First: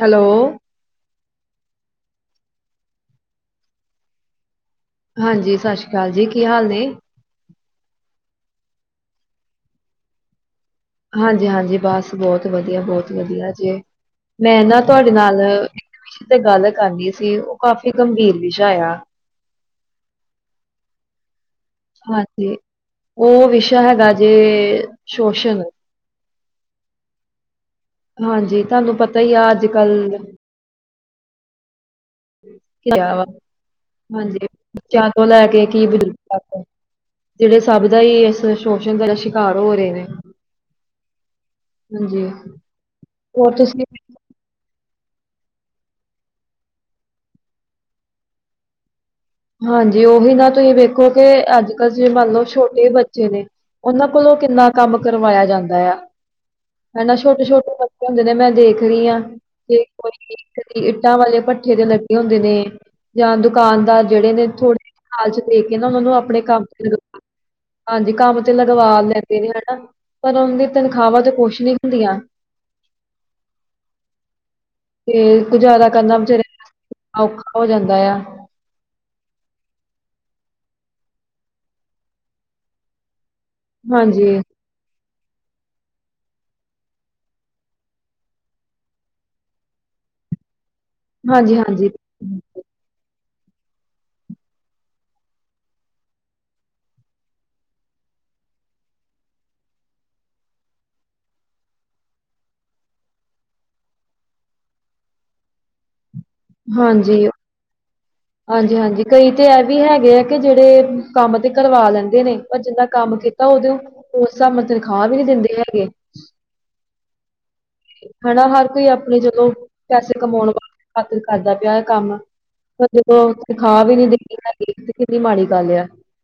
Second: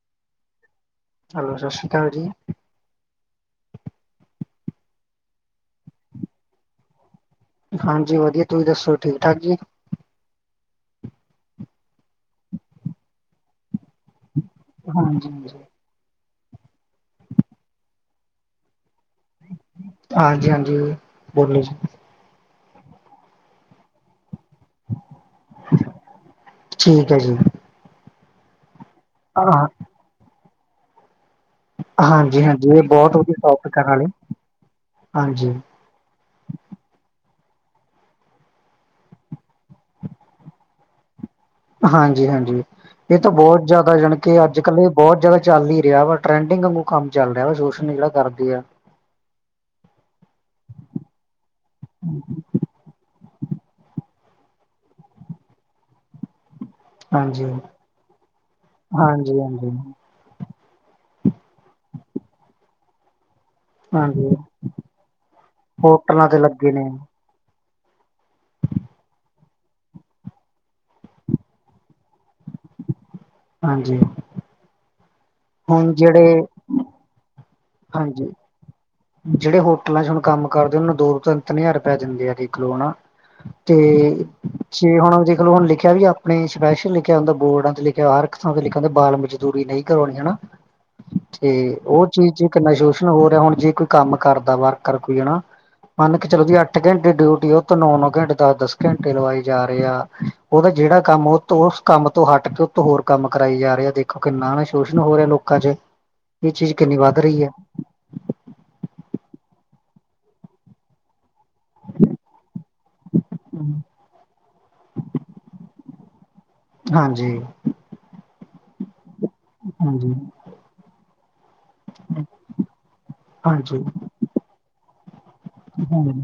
Hello? Hello, ਸਤਿ ਸ਼੍ਰੀ ਅਕਾਲ ਜੀ। ਹਾਂਜੀ ਸਤਿ ਸ਼੍ਰੀ ਅਕਾਲ ਜੀ, ਕੀ ਹਾਲ ਨੇ? ਹਾਂਜੀ ਵਧੀਆ, ਤੁਸੀਂ ਦੱਸੋ ਠੀਕ ਠਾਕ ਜੀ? ਹਾਂਜੀ-ਹਾਂਜੀ, ਬਸ ਬਹੁਤ ਵਧੀਆ ਬਹੁਤ ਵਧੀਆ ਜੀ ਮੈਂ ਨਾ ਤੁਹਾਡੇ ਹਾਂਜੀ ਨਾਲ। ਹਾਂਜੀ ਤੇ ਗੱਲ ਕਰਨੀ ਸੀ ਉਹ ਕਾਫ਼ੀ ਗੰਭੀਰ ਵਿਸ਼ਾ ਆ। ਹਾਂਜੀ-ਹਾਂਜੀ, ਬੋਲੋ ਜੀ? ਹਾਂਜੀ, ਉਹ ਵਿਸ਼ਾ ਹੈਗਾ ਜੇ ਸ਼ੋਸ਼ਲ। ਠੀਕ ਹੈ ਜੀ। ਹਾਂਜੀ, ਤੁਹਾਨੂੰ ਪਤਾ ਹੀ ਆ ਅੱਜ ਹਾਂ ਕੱਲ। ਹਾਂਜੀ ਹਾਂਜੀ ਇਹ ਵਾ ਬਹੁਤ ਵਧੀਆ ਟੋਪਿਕ ਨਾਲੇ ਹਾਂਜੀ, ਬੱਚਿਆਂ ਤੋਂ ਲੈ ਹਾਂਜੀ ਕੇ ਕੀ ਬਜ਼ੁਰਗ। ਜਿਹੜੇ ਸਭ ਦਾ ਹੀ ਇਸ ਸ਼ੋਸ਼ਣ ਦਾ ਸ਼ਿਕਾਰ ਹੋ ਰਹੇ ਨੇ। [inaudible] ਹਾਂਜੀ, ਹਾਂਜੀ-ਹਾਂਜੀ, ਇਹ ਤਾਂ ਹੋਰ ਬਹੁਤ ਤੁਸੀਂ ਜ਼ਿਆਦਾ ਜਾਣੀ। ਕਿ ਅੱਜ ਕੱਲ੍ਹ ਇਹ ਬਹੁਤ ਜਿਆਦਾ ਚੱਲ ਹੀ ਰਿਹਾ ਵਾ ਟਰੈਂਡਿੰਗ ਵਲ ਕੰਮ ਚੱਲ ਰਿਹਾ ਵਾ ਸੋਸ਼ਣ ਜਿਹੜਾ ਕਰਦੇ ਆ। ਹਾਂਜੀ, ਉਹੀ ਨਾ ਤੁਸੀਂ ਵੇਖੋ ਕਿ ਅੱਜ ਕੱਲ੍ਹ ਤੁਸੀਂ ਮੰਨ ਲਓ ਛੋਟੇ ਬੱਚੇ ਨੇ। ਉਹਨਾਂ ਕੋਲੋਂ ਕਿੰਨਾ ਕੰਮ ਕਰਵਾਇਆ ਜਾਂਦਾ ਆ? ਹਨਾ ਹਾਂਜੀ ਛੋਟੇ ਛੋਟੇ ਬੱਚੇ ਹੁੰਦੇ ਨੇ ਮੈਂ ਦੇਖ ਰਹੀ ਹਾਂ ਹਾਂਜੀ ਹਾਂਜੀ ਤੇ ਕੋਈ। ਇੱਟਾਂ ਵਾਲੇ ਭੱਠੇ ਦੇ ਲੱਗੇੇ ਹੁੰਦੇ ਨੇ ਜਾਂ ਦੁਕਾਨਦਾਰ। ਜਿਹੜੇ ਹਾਂਜੀ ਨੇ ਥੋੜੇ ਹਾਲ ਚ ਦੇ ਕੇ ਨਾ ਉਹਨਾਂ ਨੂੰ ਹੋਟਲਾਂ ਤੇ ਆਪਣੇ ਕੰਮ। ਲੱਗੇ ਨੇ ਹਾਂਜੀ ਕੰਮ ਤੇ ਲਗਵਾ ਲੈਂਦੇ ਨੇ ਹੈ ਨਾ। ਪਰ ਉਹ ਦੀ ਤਨਖਾਹਾਂ ਤੇ ਕੁਛ ਨਹੀਂ ਹੁੰਦੀਆਂ। ਹਾਂਜੀ। ਤੇ ਗੁਜ਼ਾਰਾ ਹੁਣ ਕਰਨਾ ਜਿਹੜੇ ਵਿਚਾਰੇ ਲਈ ਔਖਾ ਹੋ ਜਾਂਦਾ ਆ। ਹਾਂਜੀ ਜਿਹੜੇ ਹੋਟਲਾਂ ਚ ਹੁਣ ਕੰਮ ਕਰਦੇ ਉਹਨੂੰ ਦੋ ਤਿੰਨ ਤਿੰਨ ਹਜ਼ਾਰ ਰੁਪਇਆ ਦਿੰਦੇ ਆ ਦੇਖ ਲਓ ਨਾ। ਤੇ ਹਾਂਜੀ ਜੇ ਹੁਣ ਦੇਖ ਲਓ ਹੁਣ ਲਿਖਿਆ ਵੀ ਆਪਣੇ ਸਪੈਸ਼ਲ ਲਿਖਿਆ ਹੁੰਦਾ ਬੋਰਡਾਂ ਤੇ ਲਿਖਿਆ ਹਰ ਥਾਂ ਲਿਖਿਆ ਹੁੰਦਾ ਬਾਰਵੇਂ। ਦੂਰੀ ਨਹੀਂ ਕਰਵਾਉਣੀ ਹਨਾ। ਤੇ ਹਾਂਜੀ ਹਾਂਜੀ ਉਹ ਚੀਜ਼ ਇੱਕ ਨਾ ਸ਼ੋਸ਼ਣ ਹੋ ਰਿਹਾ ਹੁਣ ਜੇ ਕੋਈ ਕੰਮ ਕਰਦਾ ਵਰਕਰ ਕੋਈ ਹੈ ਨਾ। ਮੰਨ ਕੇ ਚਲੋ ਜੀ ਅੱਠ ਘੰਟੇ ਡਿਊਟੀ ਆ ਉਹ ਤੋਂ ਨੌ ਨੌ ਘੰਟੇ ਦਸ ਦਸ ਘੰਟੇ ਲਵਾਈ ਜਾ ਰਹੇ ਆ। ਉਹਦਾ ਜਿਹੜਾ ਕੰਮ ਉਹ ਉਸ ਕੰਮ ਤੋਂ ਹਟ ਕੇ ਉਤ ਹੋਰ ਕੰਮ ਕਰਾਈ ਜਾ ਰਿਹਾ ਦੇਖੋ ਕਿੰਨਾ ਨਾ ਸ਼ੋਸ਼ਣ ਹੋ ਰਿਹਾ ਲੋਕਾਂ ਚ। [unintelligible] ਇਹ ਚੀਜ਼ ਕਿੰਨੀ ਵੱਧ ਹਾਂਜੀ, ਰਹੀ ਹੈ ਹਾਂਜੀ, ਹਾਂਜੀ, ਕਈ ਤੇ ਇਹ ਵੀ ਹੈਗੇ ਆ ਕਿ ਜਿਹੜੇ। ਕੰਮ ਤੇ ਕਰਵਾ ਲੈਂਦੇ ਨੇ ਪਰ ਜਿੰਨਾ ਕੰਮ ਕੀਤਾ ਉਹਦੇ ਉਸ ਹਿਸਾਬ ਨਾਲ ਤਨਖਾਹ ਵੀ ਨੀ ਦਿੰਦੇ ਹੈਗੇ। ਹਾਂਜੀ। ਹਨਾ ਹਰ ਕੋਈ ਆਪਣੇ ਜਦੋਂ ਹਾਂਜੀ ਪੈਸੇ ਕਮਾਉਣ ਵਾਸਤੇ। ਖਾਤਰ ਕਰਦਾ ਪਿਆ ਕੰਮ ਪਰ ਜਦੋਂ ਤਨਖਾਹ ਵੀ ਨੀ ਦੀ ਦਿਖੀ ਕਿੰਨੀ ਮਾੜੀ ਗੱਲ ਏ। ਹਮ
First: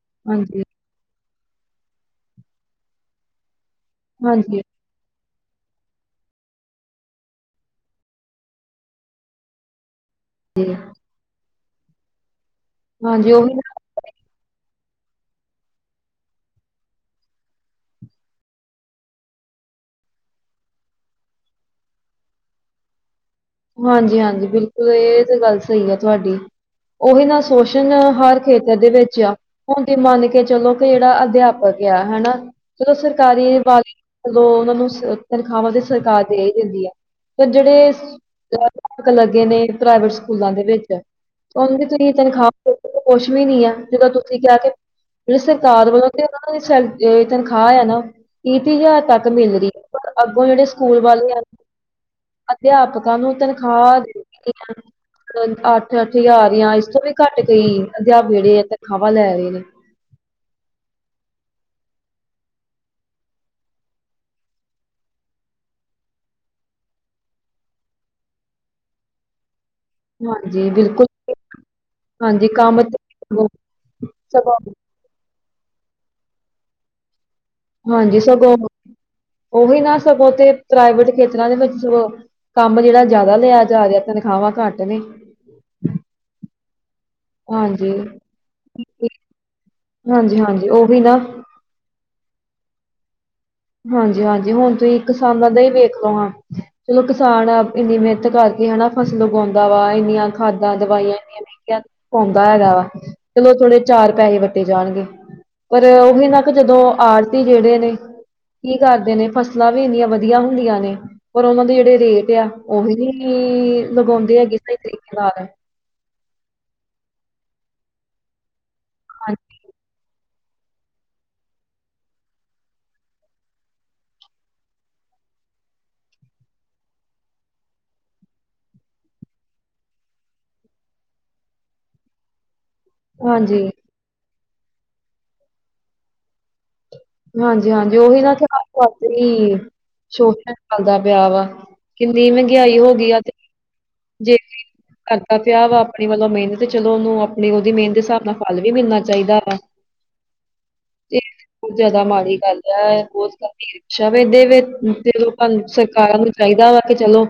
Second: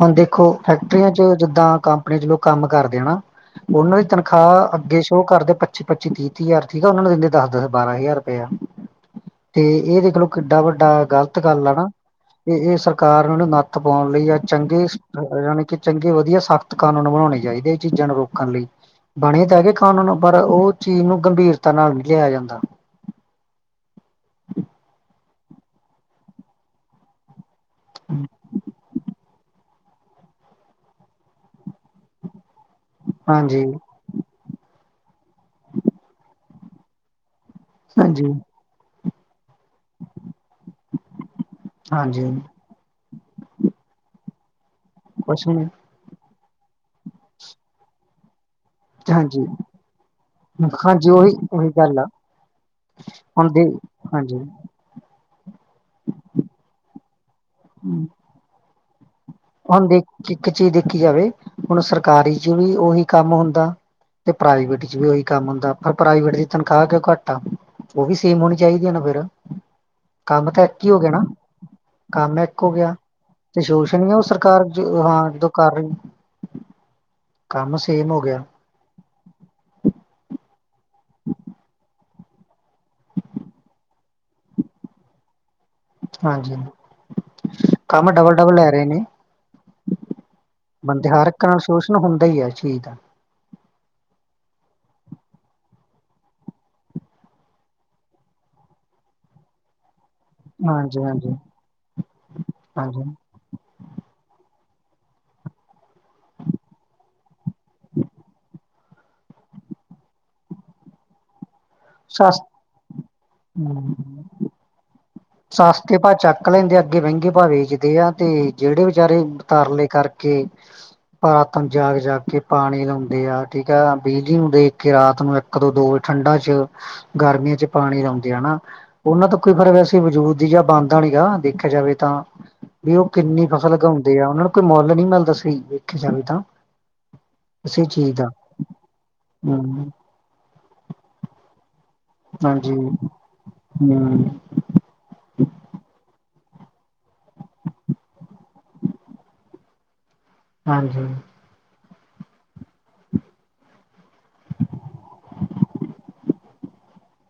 ਹੁਣ ਦੇਖੋ ਹੈਕ ਕਰੀਆਂ ਚ ਜਿੱਦਾਂ ਕੰਪਨੀ ਚ ਲੋਕ ਕੰਮ ਕਰਦੇ ਆ ਨਾ ਉਹਨਾਂ ਦੀ ਹਾਂਜੀ, ਤਨਖਾਹ ਅੱਗੇ ਸ਼ੋਅ ਕਰਦੇ। ਪਚੀ ਪੱਚੀ ਤੀਹ-ਤੀਹ ਹਜ਼ਾਰ ਠੀਕ ਆ ਉਹਨਾਂ ਨੂੰ ਦਿੰਦੇ ਦਸ-ਦਸ ਬਾਰਾਂ ਹਜ਼ਾਰ ਰੁਪਇਆ ਤੇ ਇਹ ਦੇਖਲੋ। ਕਿੱਡਾ ਵੱਡਾ ਗ਼ਲਤ ਗੱਲ ਆ ਨਾ। ਇਹ-ਇਹ ਸਰਕਾਰ ਹਾਂਜੀ ਨੂੰ ਉਹੀ ਨਾ ਨੱਥ ਪਾਉਣ ਲਈ ਜਾਂ ਚੰਗੇ ਯਾਨੀ ਕਿ ਚੰਗੇ ਵਧੀਆ ਸਖਤ ਕਾਨੂੰਨ ਬਣਾਉਣੇ ਚਾਹੀਦੇ। ਇਹ ਚੀਜ਼ਾਂ ਨੂੰ ਰੋਕਣ ਲਈ। ਬਣੇ ਤਾਂ ਹੈਗੇ ਕਾਨੂੰਨ ਪਰ ਉਹ ਚੀਜ਼ ਨੂੰ ਗੰਭੀਰਤਾ ਨਾਲ ਨਹੀਂ ਲਿਆ ਜਾਂਦਾ। ਹਾਂਜੀ ਹਾਂਜੀ, ਬਿਲਕੁਲ ਇਹ ਤੇ ਗੱਲ ਸਹੀ ਆ ਤੁਹਾਡੀ। ਉਹੀ ਨਾ ਸ਼ੋਸ਼ਣ ਹਰ ਖੇਤਰ ਦੇ ਵਿੱਚ ਆ। ਹੁਣ ਤੇ ਮੰਨ ਕੇ ਚਲੋ ਕਿ ਜਿਹੜਾ ਅਧਿਆਪਕ ਆ ਹਨਾ ਚਲੋ ਸਰਕਾਰੀ ਹਾਂਜੀ ਵਾਲ ਜਦੋਂ ਉਹਨਾਂ ਨੂੰ ਤਨਖਾਹਾਂ ਤੇ ਸਰਕਾਰ ਦੇ ਈ ਦਿੰਦੀ ਆ ਤੇ ਜਿਹੜੇ ਹਾਂਜੀ ਲੱਗੇ ਨੇ ਪ੍ਰਾਈਵੇਟ ਸਕੂਲਾਂ ਦੇ ਵਿੱਚ ਉਹਨਾਂ ਦੀ ਤੁਸੀਂ ਹਾਂਜੀ ਤਨਖਾਹ ਕੁਛ ਵੀ ਨੀ ਆ ਜਿੱਦੋਂ ਤੁਸੀਂ ਕਿਹਾ ਕੇ ਜਿਹੜੀ ਕੁਛ ਨੀ ਸਰਕਾਰ ਵੱਲੋਂ [unintelligible] ਤਨਖਾਹ ਆ ਨਾ। ਤੀਹ ਤੀਹ ਹਜ਼ਾਰ ਤੱਕ ਹਾਂਜੀ ਮਿਲ ਰਹੀ ਪਰ ਅੱਗੋਂ ਜਿਹੜੇ ਸਕੂਲ ਹਾਂਜੀ ਵਾਲੇ ਉਹੀ ਆ ਉਹੀ ਗੱਲ ਆ ਅਧਿਆਪਕ ਨੂੰ ਹੁਣ ਦੇ ਤਨਖਾਹ [unintelligible] ਹਾਂਜੀ ਅੱਠ ਅੱਠ ਹਜ਼ਾਰ ਜਾਂ ਇਸ ਤੋਂ ਵੀ ਘੱਟ ਕਈ ਅਧਿਆਪਕ ਜਿਹੜੇ ਤਨਖਾਹਾਂ ਲੈ ਰਹੇ ਨੇ। ਹੁਣ ਇੱਕ ਚੀਜ਼ ਦੇਖੀ ਜਾਵੇ ਹੁਣ ਸਰਕਾਰੀ ਚ ਵੀ ਉਹੀ ਕੰਮ ਹੁੰਦਾ। ਤੇ ਪ੍ਰਾਈਵੇਟ ਚ ਵੀ ਉਹੀ ਕੰਮ ਹੁੰਦਾ ਪਰ ਪ੍ਰਾਈਵੇਟ ਚ ਤਨਖਾਹ ਕਿਉਂ ਘੱਟ ਆ। ਉਹ ਵੀ ਸੇਮ ਹੋਣੀ ਚਾਹੀਦੀ ਆ ਨਾ ਫੇਰ ਕੰਮ ਤਾਂ ਹਾਂਜੀ ਇੱਕ ਹੀ ਹੋ ਗਿਆ ਨਾ ਬਿਲਕੁਲ ਕੰਮ ਹਾਂਜੀ ਇੱਕ ਹੋ ਗਿਆ ਤੇ ਸਗੋਂ ਤੇ ਸ਼ੋਸ਼ਣ [unintelligible] ਸਗੋਂ ਸਰਕਾਰ ਜੋ ਹਾਂ ਜੋ ਕਰ ਰਹੀ। ਕੰਮ ਸੇਮ ਹਾਂਜੀ, ਹੋ ਗਿਆ ਸਗੋਂ ਉਹੀ ਨਾ ਸਗੋਂ ਤੇ ਪ੍ਰਾਈਵੇਟ ਖੇਤਰਾਂ ਦੇ ਵਿੱਚ ਸਗੋਂ। ਕੰਮ ਜਿਹੜਾ ਜ਼ਿਆਦਾ ਲਿਆ ਜਾ ਰਿਹਾ ਤਨਖਾਹਾਂ ਘੱਟ ਨੇ। ਹਾਂਜੀ, ਹਾਂਜੀ ਕੰਮ ਡਬਲ ਡਬਲ ਲੈ ਰਹੇ ਨੇ ਹਾਂਜੀ ਹਾਂਜੀ ਉਹੀ ਬੰਦੇ ਨਾ ਹਰ ਸ਼ੋਸ਼ਣ ਹੁੰਦਾ ਹੀ ਆ ਚੀਜ਼ ਦਾ। ਹਾਂਜੀ ਹਾਂਜੀ, ਹੁਣ ਤੁਸੀਂ ਕਿਸਾਨਾਂ ਦਾ ਹੀ ਵੇਖ ਲੋ ਹਾਂ। ਚਲੋ ਕਿਸਾਨ ਇੰਨੀ ਮਿਹਨਤ ਕਰਕੇ ਹਨਾ ਫਸਲ ਉਗਾਉਂਦਾ ਵਾ ਇੰਨੀਆਂ। ਖਾਦਾਂ, ਹਾਂਜੀ ਦਵਾਈਆਂ ਹਾਂਜੀ ਇੰਨੀਆਂ ਮਹਿੰਗੀਆਂ ਪਾਉਂਦਾ ਹੈਗਾ ਵਾ। ਹਾਂਜੀ ਚਲੋ ਥੋੜੇ ਚਾਰ ਪੈਸੇ ਵੱਟੇ ਜਾਣਗੇ ਪਰ ਉਹੀ ਨਾ ਕੁ ਜਦੋਂ ਆੜਤੀ ਜਿਹੜੇ ਨੇ ਕੀ ਕਰਦੇ ਨੇ ਫਸਲਾਂ ਵੀ ਇੰਨੀਆਂ ਵਧੀਆ ਹੁੰਦੀਆਂ ਨੇ ਪਰ ਉਹਨਾਂ ਦੇ ਜਿਹੜੇ ਲੇਟ ਸਸ ਆ ਉਹੀ ਨੀ ਲਗਾਉਂਦੇ ਹੈਗੇ ਸਹੀ ਤਰੀਕੇ ਨਾਲ। ਸਸਤੇ ਭਾਅ ਚੱਕ ਲੈਂਦੇ ਅੱਗੇ ਮਹਿੰਗੇ ਭਾਅ ਵੇਚਦੇ ਆ ਤੇ ਜਿਹੜੇ ਵਿਚਾਰੇ ਤਾਰਲੇ ਕਰ ਕੇ, ਪਰ ਰਾਤ ਨੂੰ ਜਾਗ ਜਾਗ ਕੇ ਪਾਣੀ ਲਾਉਂਦੇ ਆ ਠੀਕ ਆ ਬਿਜਲੀ ਨੂੰ ਦੇਖ ਕੇ ਰਾਤ ਨੂੰ ਇੱਕ ਦੋ ਦੋ ਠੰਡਾਂ ਚ ਗਰਮੀਆਂ ਚ ਪਾਣੀ ਲਾਉਂਦੇ ਆ ਨਾ ਉਹਨਾਂ ਤੋਂ ਕੋਈ ਫਰਕ ਵੈਸ ਤੇ ਵਜੂਦ ਦੀ ਜਾਂ ਬਾਂਦਾ ਨੀਗਾ ਦੇਖਿਆ ਜਾਵੇ ਤਾਂ, ਵੀ ਓ ਕਿੰਨੀ ਹਾਂਜੀ, ਫਸਲ ਉਗਾਉਂਦੇ ਆ ਓਨਾਂ ਨੂੰ ਕੋਈ ਮੁੱਲ ਨੀ ਮਿਲਦਾ ਸਹੀ ਵੇਖਿਆ ਜਾਵੇ ਤਾਂ। ਹਾਂਜੀ ਕਿਸੇ ਹਾਂਜੀ। ਚੀਜ਼ ਓਹੀ ਦਾ ਨਾ ਏਥੇ [unintelligible] ਤੇ ਹੀ ਹੂੰ ਸ਼ੋਸ਼ਣ ਚੱਲਦਾ ਪਿਆ ਵਾ। ਕਿੰਨੀ ਹਾਂਜੀ ਮਹਿੰਗਾਈ ਹੋ ਹੂੰ ਗਈ ਆ ਤੇ ਹਾਂਜੀ ਜੇ ਕਰਦਾ ਪਿਆ ਵਾ ਆਪਣੀ ਵੱਲੋਂ ਮਿਹਨਤ ਤੇ ਚਲੋ ਓਹਨੂੰ ਅਪਣੀ ਓਹਦੀ ਮਿਹਨਤ ਦੇ ਹਿਸਾਬ ਨਾਲ ਫਲ ਵੀ ਮਿਲਣਾ ਚਾਹੀਦਾ ਵਾ। ਹਾਂਜੀ। ਬੋਤ ਜਆਦਾ ਮਾੜੀ ਗੱਲ ਐ ਬੋਤ ਸ਼ਾ ਵੇਦੇਵੇ ਲੋਕਾਂ ਨੂੰ ਸਰਕਾਰਾਂ ਨੂੰ ਚਾਹੀਦਾ ਵਾ ਕਿ ਚਲੋ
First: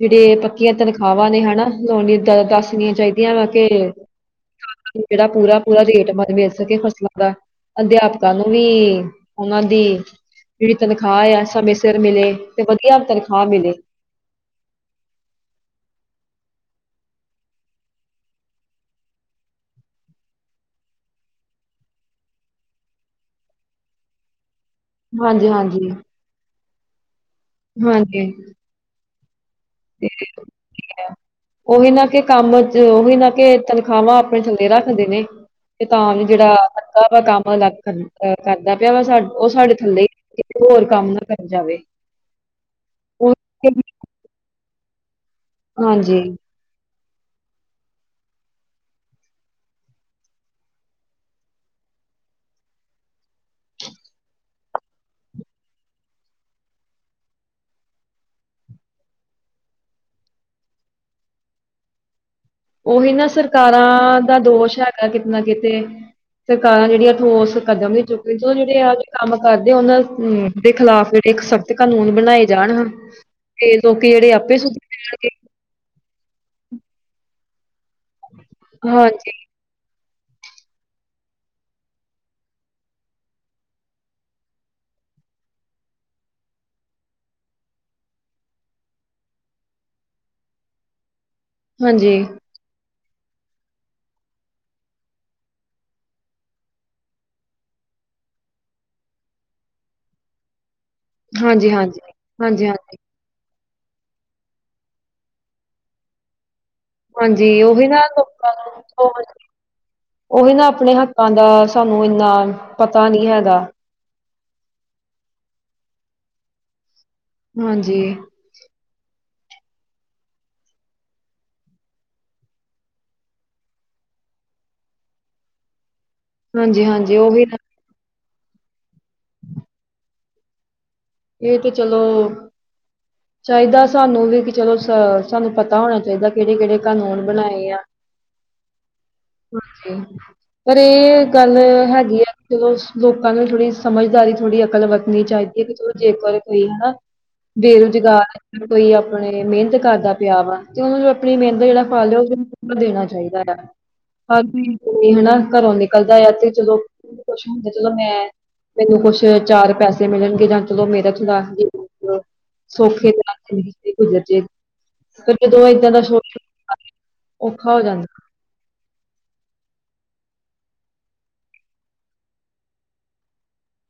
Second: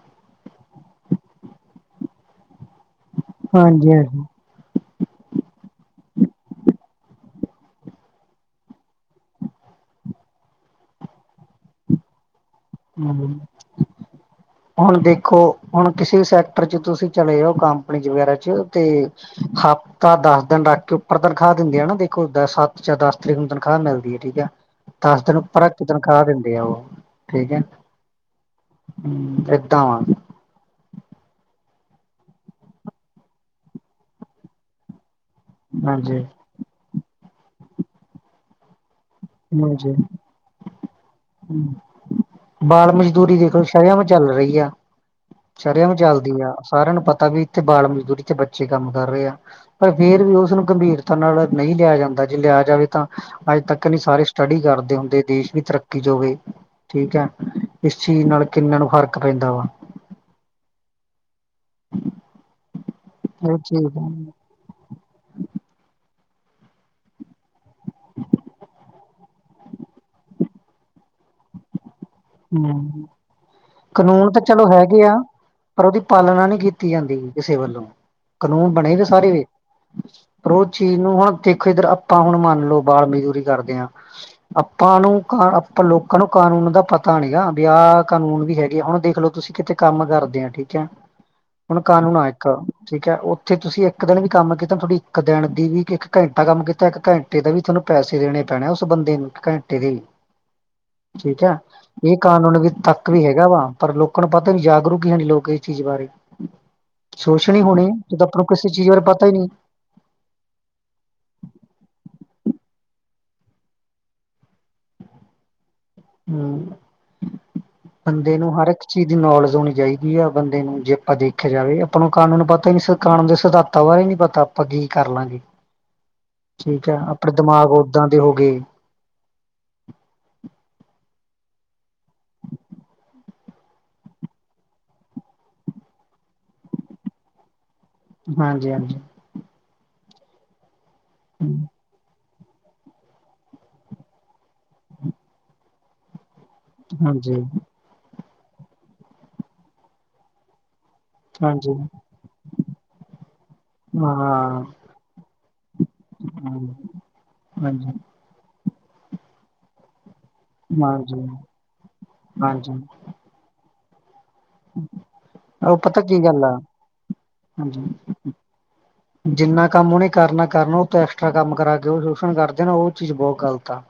ਜੇਹੜੇ ਪੱਕੀਆਂ ਤਨਖਾਵਾਂ ਨੇ ਹੈਨਾ ਲਾਉਣੀਆਂ ਦ ਦੱਸਣੀਆਂ ਚਾਹੀਦੀਆਂ ਵਾ ਕੇ ਹਾਂਜੀ ਜਿਹੜਾ ਪੂਰਾ ਪੂਰਾ ਰੇਟ ਮਿਲ ਸਕੇ ਫਸਲਾਂ ਦਾ ਅਧਿਆ ਸਾਨੂੰ ਨੂੰ ਵੀ ਓਨਾਂ ਦੀ ਜੇਹੜੀ ਤਨਖਾਹ ਆ ਸਮੇਂ ਸਿਰ ਮਿਲੇ। ਤੇ ਵਧੀਆ ਹੂੰ, ਤਨਖਾਹ ਮਿਲੇ ਹੁਣ ਦੇਖੋ ਹੁਣ ਕਿਸੇ ਵੀ ਸੈਕਟਰ ਚ ਤੁਸੀਂ ਚਲੇ ਜਾਓ ਕੰਪਨੀ ਵਗੈਰਾ ਚ ਤੇ ਹਫ, ਤਾਂ ਦਸ ਦਿਨ ਰੱਖ ਕੇ ਉੱਪਰ ਤਨਖਾਹ ਦਿੰਦੇ ਆ ਨਾ ਦੇਖੋ ਦ ਸੱਤ ਜਾਂ ਦਸ ਤਰੀਕ ਨੂੰ ਤਨਖਾਹ ਮਿਲਦੀ ਆ ਠੀਕ ਆ। ਦਸ ਦਿਨ ਹਾਂਜੀ ਪਰ ਇੱਕ ਹਾਂਜੀ ਤਨਖਾਹ ਦਿੰਦੇ ਆ ਉਹ ਠੀਕ ਆ। ਹਾਂਜੀ [unintelligible] ਉਹੀ ਨਾ ਕੇ ਕੰਮ ਚ ਉਹੀ ਨਾ ਕੇ ਤਨਖਾਹਾਂ ਆਪਣੇ ਥੱਲੇ ਰੱਖਦੇ ਨੇ। ਤੇ ਤਾਂ ਵੀ ਹਾਂਜੀ। ਜੇਹੜਾ ਕਰਦਾ ਪਯਾ ਕੰਮ ਅਲੱਗ ਕਰਦਾ ਪਿਆ ਵਾ ਸਾ ਓ ਸਾਡੇ ਹਾਂਜੀ ਥੱਲੇ ਹੋਰ ਕੰਮ ਨਾ ਕਰ ਜਾਵੇ। ਬਾਲ ਉਹ ਮਜ਼ਦੂਰੀ ਦੇਖ ਲੋ ਸ਼ਰੇਆਮ ਚੱਲ ਰਹੀ ਆ। ਸ਼ਰੇਆਂਮ ਹਾਂਜੀ ਚੱਲਦੀ ਆ ਸਾਰਿਆਂ ਨੂੰ ਪਤਾ ਵੀ ਇੱਥੇ ਬਾਲ ਮਜ਼ਦੂਰੀ ਤੇ ਬੱਚੇ ਕੰਮ ਕਰ ਰਹੇ ਆ। ਪਰ ਫੇਰ ਵੀ ਓਸਨੂੰ ਗੰਭੀਰਤਾ ਨਾਲ ਨਈ ਲਿਆ ਜਾਂਦਾ ਜੇ ਲਿਆ ਜਾਵੇ ਤਾਂ ਅੱਜ ਤੱਕ ਨੀ ਸਾਰੇ ਸਟੱਡੀ ਕਰਦੇ ਹੁੰਦੇ ਦੇਸ਼ ਵੀ ਤਰੱਕੀ ਚ ਹੋਵੇ। ਠੀਕ ਹੈ ਏਸ ਚੀਜ਼ ਨਾਲ ਕਿੰਨਾ ਨੂੰ ਫ਼ਰਕ ਪੈਂਦਾ ਵਾ। ਓਹੀ ਨਾ ਇਹ ਚੀਜ਼ ਸਰਕਾਰਾਂ ਹੂੰ ਦਾ ਦੋਸ਼ ਹੈਗਾ ਕਿਤੇ ਨਾ ਕਿਤੇ ਸਰਕਾਰਾਂ ਜੇਹੜੀਆਂ ਠੋਸ ਕਦਮ ਨੀ ਚੁੱਕੇ। ਜੋ ਜੇਹੜੇ ਐਹੋ ਜੇ ਕੰਮ ਕਰਦੇ ਆ ਓਹਨਾਂ ਦੇ ਖਿਲਾਫ਼ ਜੇਹੜੇ ਤੇ ਕਾਨੂੰਨ ਬਣਾਏ ਜਾਣ ਹਨ ਤੇ ਲੋਕੀ ਕਾਨੂੰਨ ਜੇਹੜੇ ਤਾਂ ਆਪੇ ਚਲੋ ਸੁਧ ਹੈਗੇ ਆ ਜਾਣਗੇ। ਪਰ ਓਹਦੀ ਪਾਲਣਾ ਨੀ ਕੀਤੀ ਜਾਂਦੀ ਕਿਸੇ ਵੱਲੋਂ ਕਾਨੂੰਨ ਬਣੇ ਹਾਂਜੀ ਦੇ ਸਾਰੇ ਵੇ। ਪਰ ਓਹ ਚੀਜ਼ ਨੂੰ ਹੁਣ ਦੇਖੋ ਏਧਰ ਆਪਾਂ ਹੁਣ ਮੰਨ ਲਓ ਬਾਰ ਮਜ਼ਦੂਰੀ ਕਰਦੇ ਹਾਂ। ਆਪਾਂ ਨੂੰ ਕ ਆਪਾਂ ਲੋਕਾਂ ਨੂੰ ਕਾਨੂੰਨ ਦਾ ਪਤ ਪਤਾ ਨੀਗਾ ਵਿ ਆਹ ਕਾਨੂੰਨ ਵੀ ਹੈਗੇ ਹੁਣ ਦੇਖਲੋ ਤੁਸੀ ਕਿਤੇ ਕੰਮ ਕਰਦੇ ਆਂ ਠੀਕ ਹੈ। ਹੁਣ ਕਾਨੂੰਨ ਹਾਂਜੀ ਆ। ਠੀਕ ਹੈ। ਓਥੇ ਤੁਸੀ ਇੱਕ ਦਿਨ ਵੀ ਕੰਮ ਕੀਤਾ ਤੁਹਾਡੀ ਇੱਕ ਦਿਨ ਦੀ ਵੀ ਇੱਕ ਘੰਟਾ ਕੰਮ ਕੀਤਾ ਇੱਕ ਘੰਟ ਘੈੰਟੇ ਦੇ ਵੀ ਤੁਹਾਨੂੰ ਪੈਸੇ ਦੇਣੇ ਪੈਣੇ ਓਸ ਬੰਦੇ ਨੂੰ ਘੈਂਟੇ ਦੇ। [unintelligible] ਠੀਕ ਹੈ। ਹਾਂਜੀ ਹਾਂਜੀ ਏਹ ਕਾਨੂੰਨ ਹਾਂਜੀ ਵੀ ਹਾਂਜੀ ਤੱਕ ਵੀ ਹੈਗਾ ਵਾ। ਪਰ ਲੋਕਾਂ ਨੂੰ ਪਤਾ ਨੀ ਜਾਗਰੂਕ ਹੀ ਹੈਣੀ ਲੋਕ ਇਸ ਚੀਜ਼ ਬਾਰੇ। ਹਾਂਜੀ ਸੋਸ਼ਣ ਹੀ ਓਹੀ ਹੋਣੇ ਨਾ ਜਦੋਂ ਆਪਾਂ ਲੋਕਾਂ ਕਿਸੇ ਨੂੰ ਚੀਜ਼ ਬਾਰੇ ਪਤਾ ਹੀ ਨਹੀਂ ਓਹੀ ਨਾ ਆਪਣੇ ਹੱਕਾਂ ਦਾ ਸਾਨੂੰ ਇੰਨਾ ਪਤਾ ਨੀ ਹੈਗਾ। ਹੁਂ। ਹਾਂਜੀ, ਬੰਦੇ ਨੂੰ ਹਰੇਕ ਚੀਜ਼ ਦੀ ਨੌਲੇਜ ਹੋਣੀ ਚਾਹੀਦੀ ਆ ਬੰਦੇ ਨੂੰ ਜੇ ਆਪਾਂ ਦੇਖਿਆ ਜਾਵੇ ਆਪਾਂ ਨੂੰ ਕਾਨੂੰਨ ਪਤਾ ਈ ਨੀ ਕਾਨੂੰਨ ਦੇ ਸਿਧਾ ਤਾਂ ਬਾਰੇ ਈ ਨੀ ਪਤਾ। ਆਪਾਂ ਕੀ ਕਰ ਲਾਂਗੇ? ਹਾਂਜੀ ਹਾਂਜੀ ਓਹੀ ਨ। ਦਾਂ ਦੇ ਹੋ ਗਏ। ਏਹ ਤੇ ਚਲੋ ਚਾਹੀਦਾ ਸਾਨੂੰ ਵੀ ਕਿ ਚਲੋ ਸ ਸਾਨੂੰ ਪਤਾ ਹੋਣਾ ਚਾਹੀਦਾ ਕੇਹੜੇ ਕੇਹੜੇ ਕਾਨੂੰਨ ਬਣਾਏ ਆ। ਹਾਂਜੀ ਹਾਂਜੀ। ਪਰ ਏਹ ਗੱਲ ਹੈਗੀ ਆ। ਚਲੋ ਲੋਕਾਂ ਨੂੰ ਥੋੜੀ ਸਮਝਦਾਰੀ ਥੋੜ੍ਹੀ ਅਕਲ ਵਰਤਣੀ ਚਾਹੀਦੀ ਹੈ ਕਿ ਚਲੋ ਜੇਕਰ ਕੋਈ ਹਨ ਹਾਂਜੀ ਬੇਰੁਜ਼ਗਾਰ ਕੋਈ ਅਪਣੇ ਮਿਹਨਤ ਕਰਦਾ ਪਿਆ ਵਾ ਤੇ ਓਹਨੂੰ ਅਪਣੀ ਮੇਹਨਤ ਹਾਂਜੀ ਜੇਹੜਾ ਫਲ ਐ ਓਹਨੂੰ ਦੇਣਾ ਚਾਹੀਦਾ ਐ। ਹਰ ਹਾਂ ਮਹੀ ਹੈਨਾ ਘਰੋਂ ਨਿਕਲਦਾ ਆ ਤੇ ਚਲੋ ਕੁਛ ਹੁਣ ਤੇ ਹਾਂਜੀ ਚਲੋ ਮੈਂ ਮੈਨੂੰ ਕੁੱਛ ਚਾਰ ਪੈਸੇ ਮਿਲਣਗੇ ਜਾਂ ਚਲੋ ਮੇਰਾ ਹਾਂਜੀ ਥੋੜਾ ਜ ਹਾਂਜੀ ਸੌਖੇ ਤ ਗੁਰੇ ਜਦੋ ਉਹ ਇਏਦਾਂ ਦਾ ਪਤਾ ਕੀ ਸ਼ੋਰ ਗੱਲ ਆ ਔਖਾ ਹੋ ਹਾਂਜੀ ਜਾਂਦਾ ਜਿੰਨਾ ਕੰਮ ਉਹਨੇ ਕਰਨਾ ਕਰਨਾ ਉਹ ਤੇ ਐਕਸਟਰਾ ਕੰਮ ਕਰਾ ਕੇ ਉਹ ਸ਼ੋਸ਼ਣ ਕਰਦੇ ਨਾ ਉਹ ਚੀਜ਼ ਬਹੁਤ ਗ਼ਲਤ ਆ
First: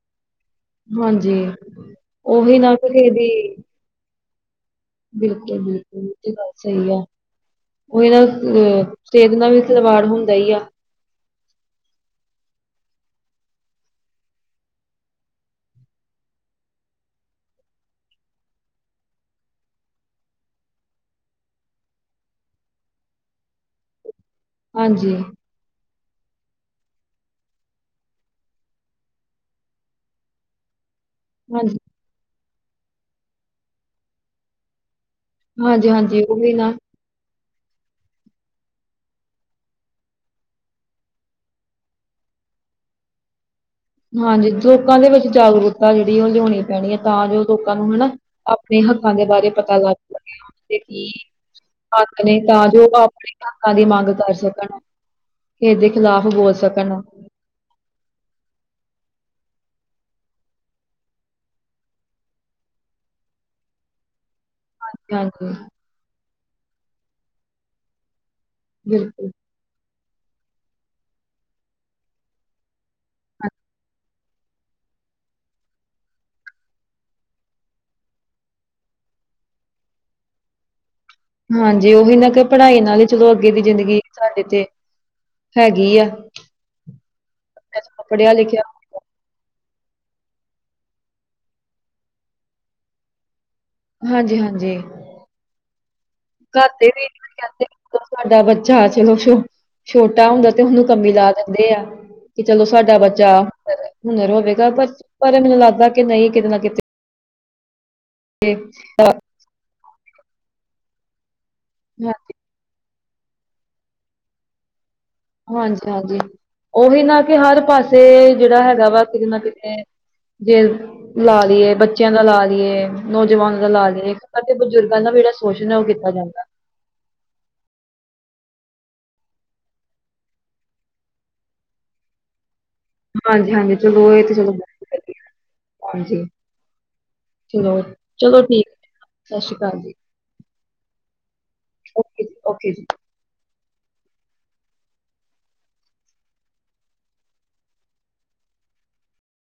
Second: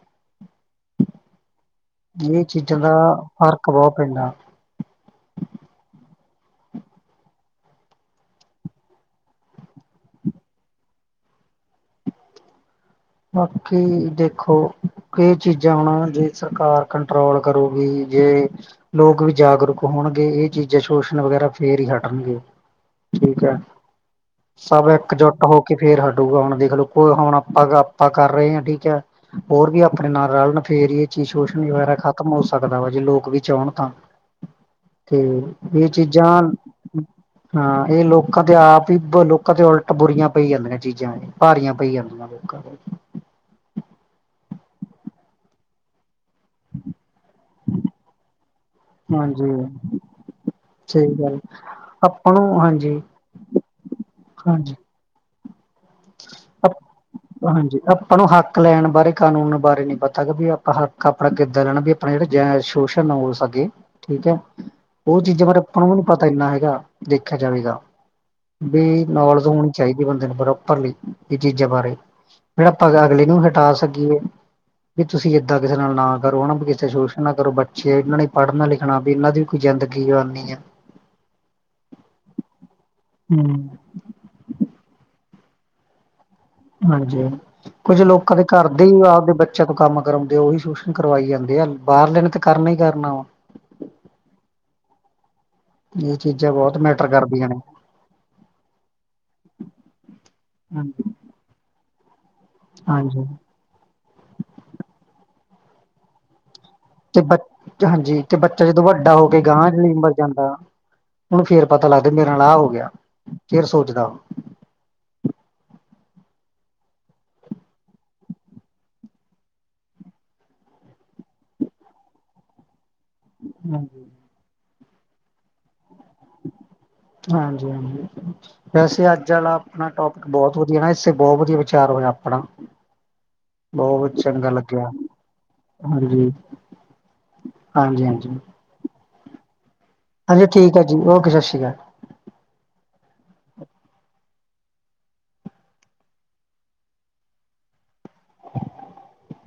ਹਾਂਜੀ। ਇਹ ਉਹੀ ਨਾ ਚੀਜ਼ਾਂ ਕਿ ਕਿਸੇ ਦਾ, ਦੀ ਫ਼ਰਕ ਬਹੁਤ ਪੈਂਦਾ। ਬਿਲਕੁਲ ਬਿਲਕੁਲ ਇਹ ਤੇ ਗੱਲ ਸਹੀ ਆ ਉਹ ਇਹ ਨਾ ਅ ਸਿਹਤ ਨਾਲ ਵੀ ਖਿਲਵਾੜ ਹੁੰਦਾ ਹੀ ਆ ਬਾਕੀ ਦੇਖੋ ਕਈ ਚੀਜ਼ਾਂ ਹੋਣ ਜੇ ਸਰਕਾਰ ਕੰਟਰੋਲ ਕਰੂਗੀ ਜੇ ਲੋਕ ਵੀ ਜਾਗਰੂਕ ਹੋਣਗੇ ਇਹ ਚੀਜ਼ਾਂ ਸ਼ੋਸ਼ਣ ਵਗੈਰਾ ਫੇਰ ਹੀ ਹਟਣਗੇ ਠੀਕ ਹੈ ਸਭ ਹਾਂਜੀ ਇਕਜੁੱਟ ਹੋ ਕੇ ਫੇਰ ਹਟੂਗਾ ਹੁਣ ਦੇਖਲੋ ਕੋ ਹੁਣ ਆਪਾਂ ਆਪਾਂ ਕਰ ਰਹੇ ਹ ਠੀਕ ਹੈ ਹੋਰ ਵੀ ਆਪਣੇ ਨਾਲ ਰਲਣ ਫੇਰ ਇਹ ਚੀਜ਼ ਸ਼ੋਸ਼ ਹਾਂਜੀ ਵਗੈਰਾ ਖਾ ਕੰਮ ਹੋ ਸਕਦਾ ਵਾ ਜੇ ਲੋਕ ਵੀ ਚਾਹਣ ਤਾਂ ਤੇ ਇਹ ਹਾਂਜੀ ਹਾਂਜੀ ਉਹ ਚੀਜ਼ਾਂ ਵੀ ਨਾ ਹਾਂ ਇਹ ਲੋਕਾਂ ਤੇ, ਆਪ ਹੀ ਲੋਕਾਂ ਤੇ ਉਲਟ ਬੁਰੀਆਂ ਪਈ ਜਾਂਦੀਆਂ ਚੀਜ਼ਾਂ ਭਾਰੀਆਂ ਪਈ ਜਾਂਦੀਆਂ। ਹ [unintelligible] ਹਾਂਜੀ, ਲੋਕਾਂ ਦੇ ਵਿੱਚ ਜਾਗਰੂਕਤਾ, ਜਿਹੜੀ ਉਹ ਲਿਆਉਣੀ ਪੈਣੀ ਹੈ, ਤਾਂ ਜੋ ਲੋਕਾਂ ਨੂੰ ਹਨਾ ਆਪਣੇ ਹੱਕਾਂ ਦੇ, ਬਾਰੇ ਹਾਂਜੀ ਪਤਾ ਲੱਗ ਸਕੇ ਸਹੀ ਕੀ ਗੱਲ ਹਕ ਆਪਾਂ ਨੇ, ਨੂੰ ਤਾਂ ਜੋ ਹਾਂਜੀ ਆਪਣੇ ਹੱਕਾਂ ਦੀ, ਮੰਗ ਕਰ ਹਾਂਜੀ ਸਕਣ। ਇਹਦੇ, ਖਿਲਾਫ਼ ਬੋਲ ਸਕਣ। ਹਾਂਜੀ, ਆਪਾਂ ਨੂੰ ਹੱਕ ਲੈਣ ਬਾਰੇ ਕਾਨੂੰਨ ਬਾਰੇ ਨੀ ਪਤਾ ਕਿ ਵੀ, ਆਪਾਂ ਹੱਕ ਆਪਣਾ ਕਿੱਦਾਂ ਲੈਣਾ ਵੀ ਆਪਣੇ, ਜਿਹੜੇ ਜੈ ਸ਼ੋਸ਼ਣ ਹੋ ਸਕੇ ਠੀਕ ਹੈ, ਉਹ ਚੀਜ਼ਾਂ ਹਾਂਜੀ ਬਾਰੇ ਆਪਾਂ ਨੂੰ ਵੀ ਨਹੀਂ ਪਤਾ ਇੰਨਾ ਹੈਗਾ, ਦੇਖਿਆ ਜਾਵੇਗਾ ਵੀ ਬਿਲਕੁਲ ਨੌਲੇਜ, ਹੋਣੀ ਚਾਹੀਦੀ ਬੰਦੇ ਨੂੰ ਪਰੋਪਰਲੀ। ਇਹ ਚੀਜ਼ਾਂ ਬਾਰੇ, ਫਿਰ ਆਪਾਂ ਅਗਲੇ ਨੂੰ ਹਟਾ ਸਕੀਏ। ਵੀ ਤੁਸੀਂ ਏਦਾਂ ਕਿਸੇ ਨਾਲ ਨਾ ਕਰੋ, ਹਨਾ ਵੀ ਕਿਸੇ ਦਾ ਸ਼ੋਸ਼ਣ ਨਾ ਕਰੋ, ਬੱਚੇ ਇਹਨਾਂ ਨੇ ਵੀ ਪੜ੍ਹਨਾ ਲਿਖ ਹਾਂ ਵੀ, ਇਹਨਾਂ ਦੀ ਕੋਈ ਜ਼ਿੰਦਗੀ ਕਰਨੀ ਆ। ਹਾਂਜੀ, ਉਹੀ ਨਾ ਕਿ, ਪੜ੍ਹਾਈ ਨਾਲ ਹੀ ਚਲੋ ਅੱਗੇ ਦੀ ਹਮ ਜ਼ਿੰਦਗੀ ਸਾਡੇ ਤੇ, ਹੈਗੀ ਆ। ਹਾਂਜੀ, ਕੁੱਝ ਪੜ੍ਹਿਆ ਲੋਕਾਂ ਦੇ ਲਿਖਿਆ ਘਰ ਦੇ ਹੀ ਆਪਦੇ ਬੱਚਿਆਂ ਤੋਂ ਕੰਮ ਕਰਵਾਉਂਦੇ, ਉਹੀ ਸ਼ੋਸ਼ਣ ਕਰਵਾਈ ਜਾਂਦੇ ਆ, ਬਾਹਰਲੇ ਨੇ ਤੇ ਕਰਨਾ ਹੀ ਕਰਨਾ ਵਾ। ਹਾਂਜੀ- ਹਾਂਜੀ। ਇਹ ਚੀਜ਼ਾਂ ਘਰ ਬਹੁਤ ਦੇ ਵੀ ਮੈਟਰ ਕਰਦੀਆਂ ਨੇ ਕਹਿੰਦੇ ਤੁਹਾਡਾ ਬੱਚਾ, [unintelligible] ਛੋਟਾ ਹੁੰਦਾ ਤੇ, ਉਹਨੂੰ ਕੰਮੀ ਲਾ ਦਿੰਦੇ ਆ। ਕਿ ਚਲੋ ਸਾਡਾ ਹਾਂਜੀ ਬੱਚਾ ਹੁਨਰ ਹੋਵੇਗਾ, ਪਰ -ਪਰ ਮੈਨੂੰ ਲੱਗਦਾ ਕਿ, ਨਹੀਂ ਕਿਤੇ ਨਾ ਕਿਤੇ ਤੇ ਬ ਹਾਂਜੀ, ਤੇ ਬੱਚਾ ਜਦੋਂ ਵੱਡਾ ਹੋ ਕੇ ਅਗਾਂਹ ਯਾਨੀ ਉਮਰ ਜਾਂਦਾ, ਉਹਨੂੰ ਫੇਰ ਪਤਾ ਲੱਗਦਾ, ਮੇਰੇ ਹਾਂਜੀ ਨਾਲ ਆਹ ਹੋ ਗਿਆ, ਫਿਰ ਸੋਚਦਾ ਉਹ। ਹਾਂਜੀ -ਹਾਂਜੀ, ਉਹੀ ਨਾ ਕਿ ਹਰ ਪਾਸੇ ਜਿਹੜਾ ਹੈਗਾ ਵਾ ਕਿਤੇ ਨਾ ਕਿਤੇ ਜੇ ਲਾ ਲਈਏ, ਬੱਚਿਆਂ ਦਾ ਲਾ ਲਈਏ ਨੌਜਵਾਨਾਂ ਦਾ ਲਾ ਹਾਂਜੀ। ਲਈਏ, ਬਜ਼ੁਰਗਾਂ ਦਾ ਵੀ ਜਿਹੜਾ ਸ਼ੋਸ਼ਣ ਹੈ, ਉਹ ਕੀਤਾ ਜਾਂਦਾ। ਹਾਂਜੀ- ਹਾਂਜੀ। ਵੈਸੇ ਅੱਜ ਆਲਾ ਆਪਣਾ ਟੋਪਿਕ, ਬਹੁਤ ਵਧੀਆ ਨਾ, ਇਸੇ ਬਹੁਤ ਵਧੀਆ ਵਿਚਾਰ ਹੋਇਆ ਆਪਣਾ। ਹਾਂਜੀ -ਹਾਂਜੀ, ਚਲੋ ਬਹੁਤ ਇਹ ਤੇ ਚੰਗਾ ਚਲੋ, ਚਲੋ ਠੀਕ ਲੱਗਿਆ ਹੈ, ਸਤਿ ਸ੍ਰੀ ਹਾਂਜੀ ਹਾਂਜੀ ਹਾਂਜੀ ਅਕਾਲ ਜੀ। ਹਾਂਜੀ, ਠੀਕ ਹੈ ਜੀ, ਓਕੇ ਸਤਿ ਸੀ਼੍ ਅਕਾਲ ਓਕੇ ਜੀ, ਓਕੇ ਜੀ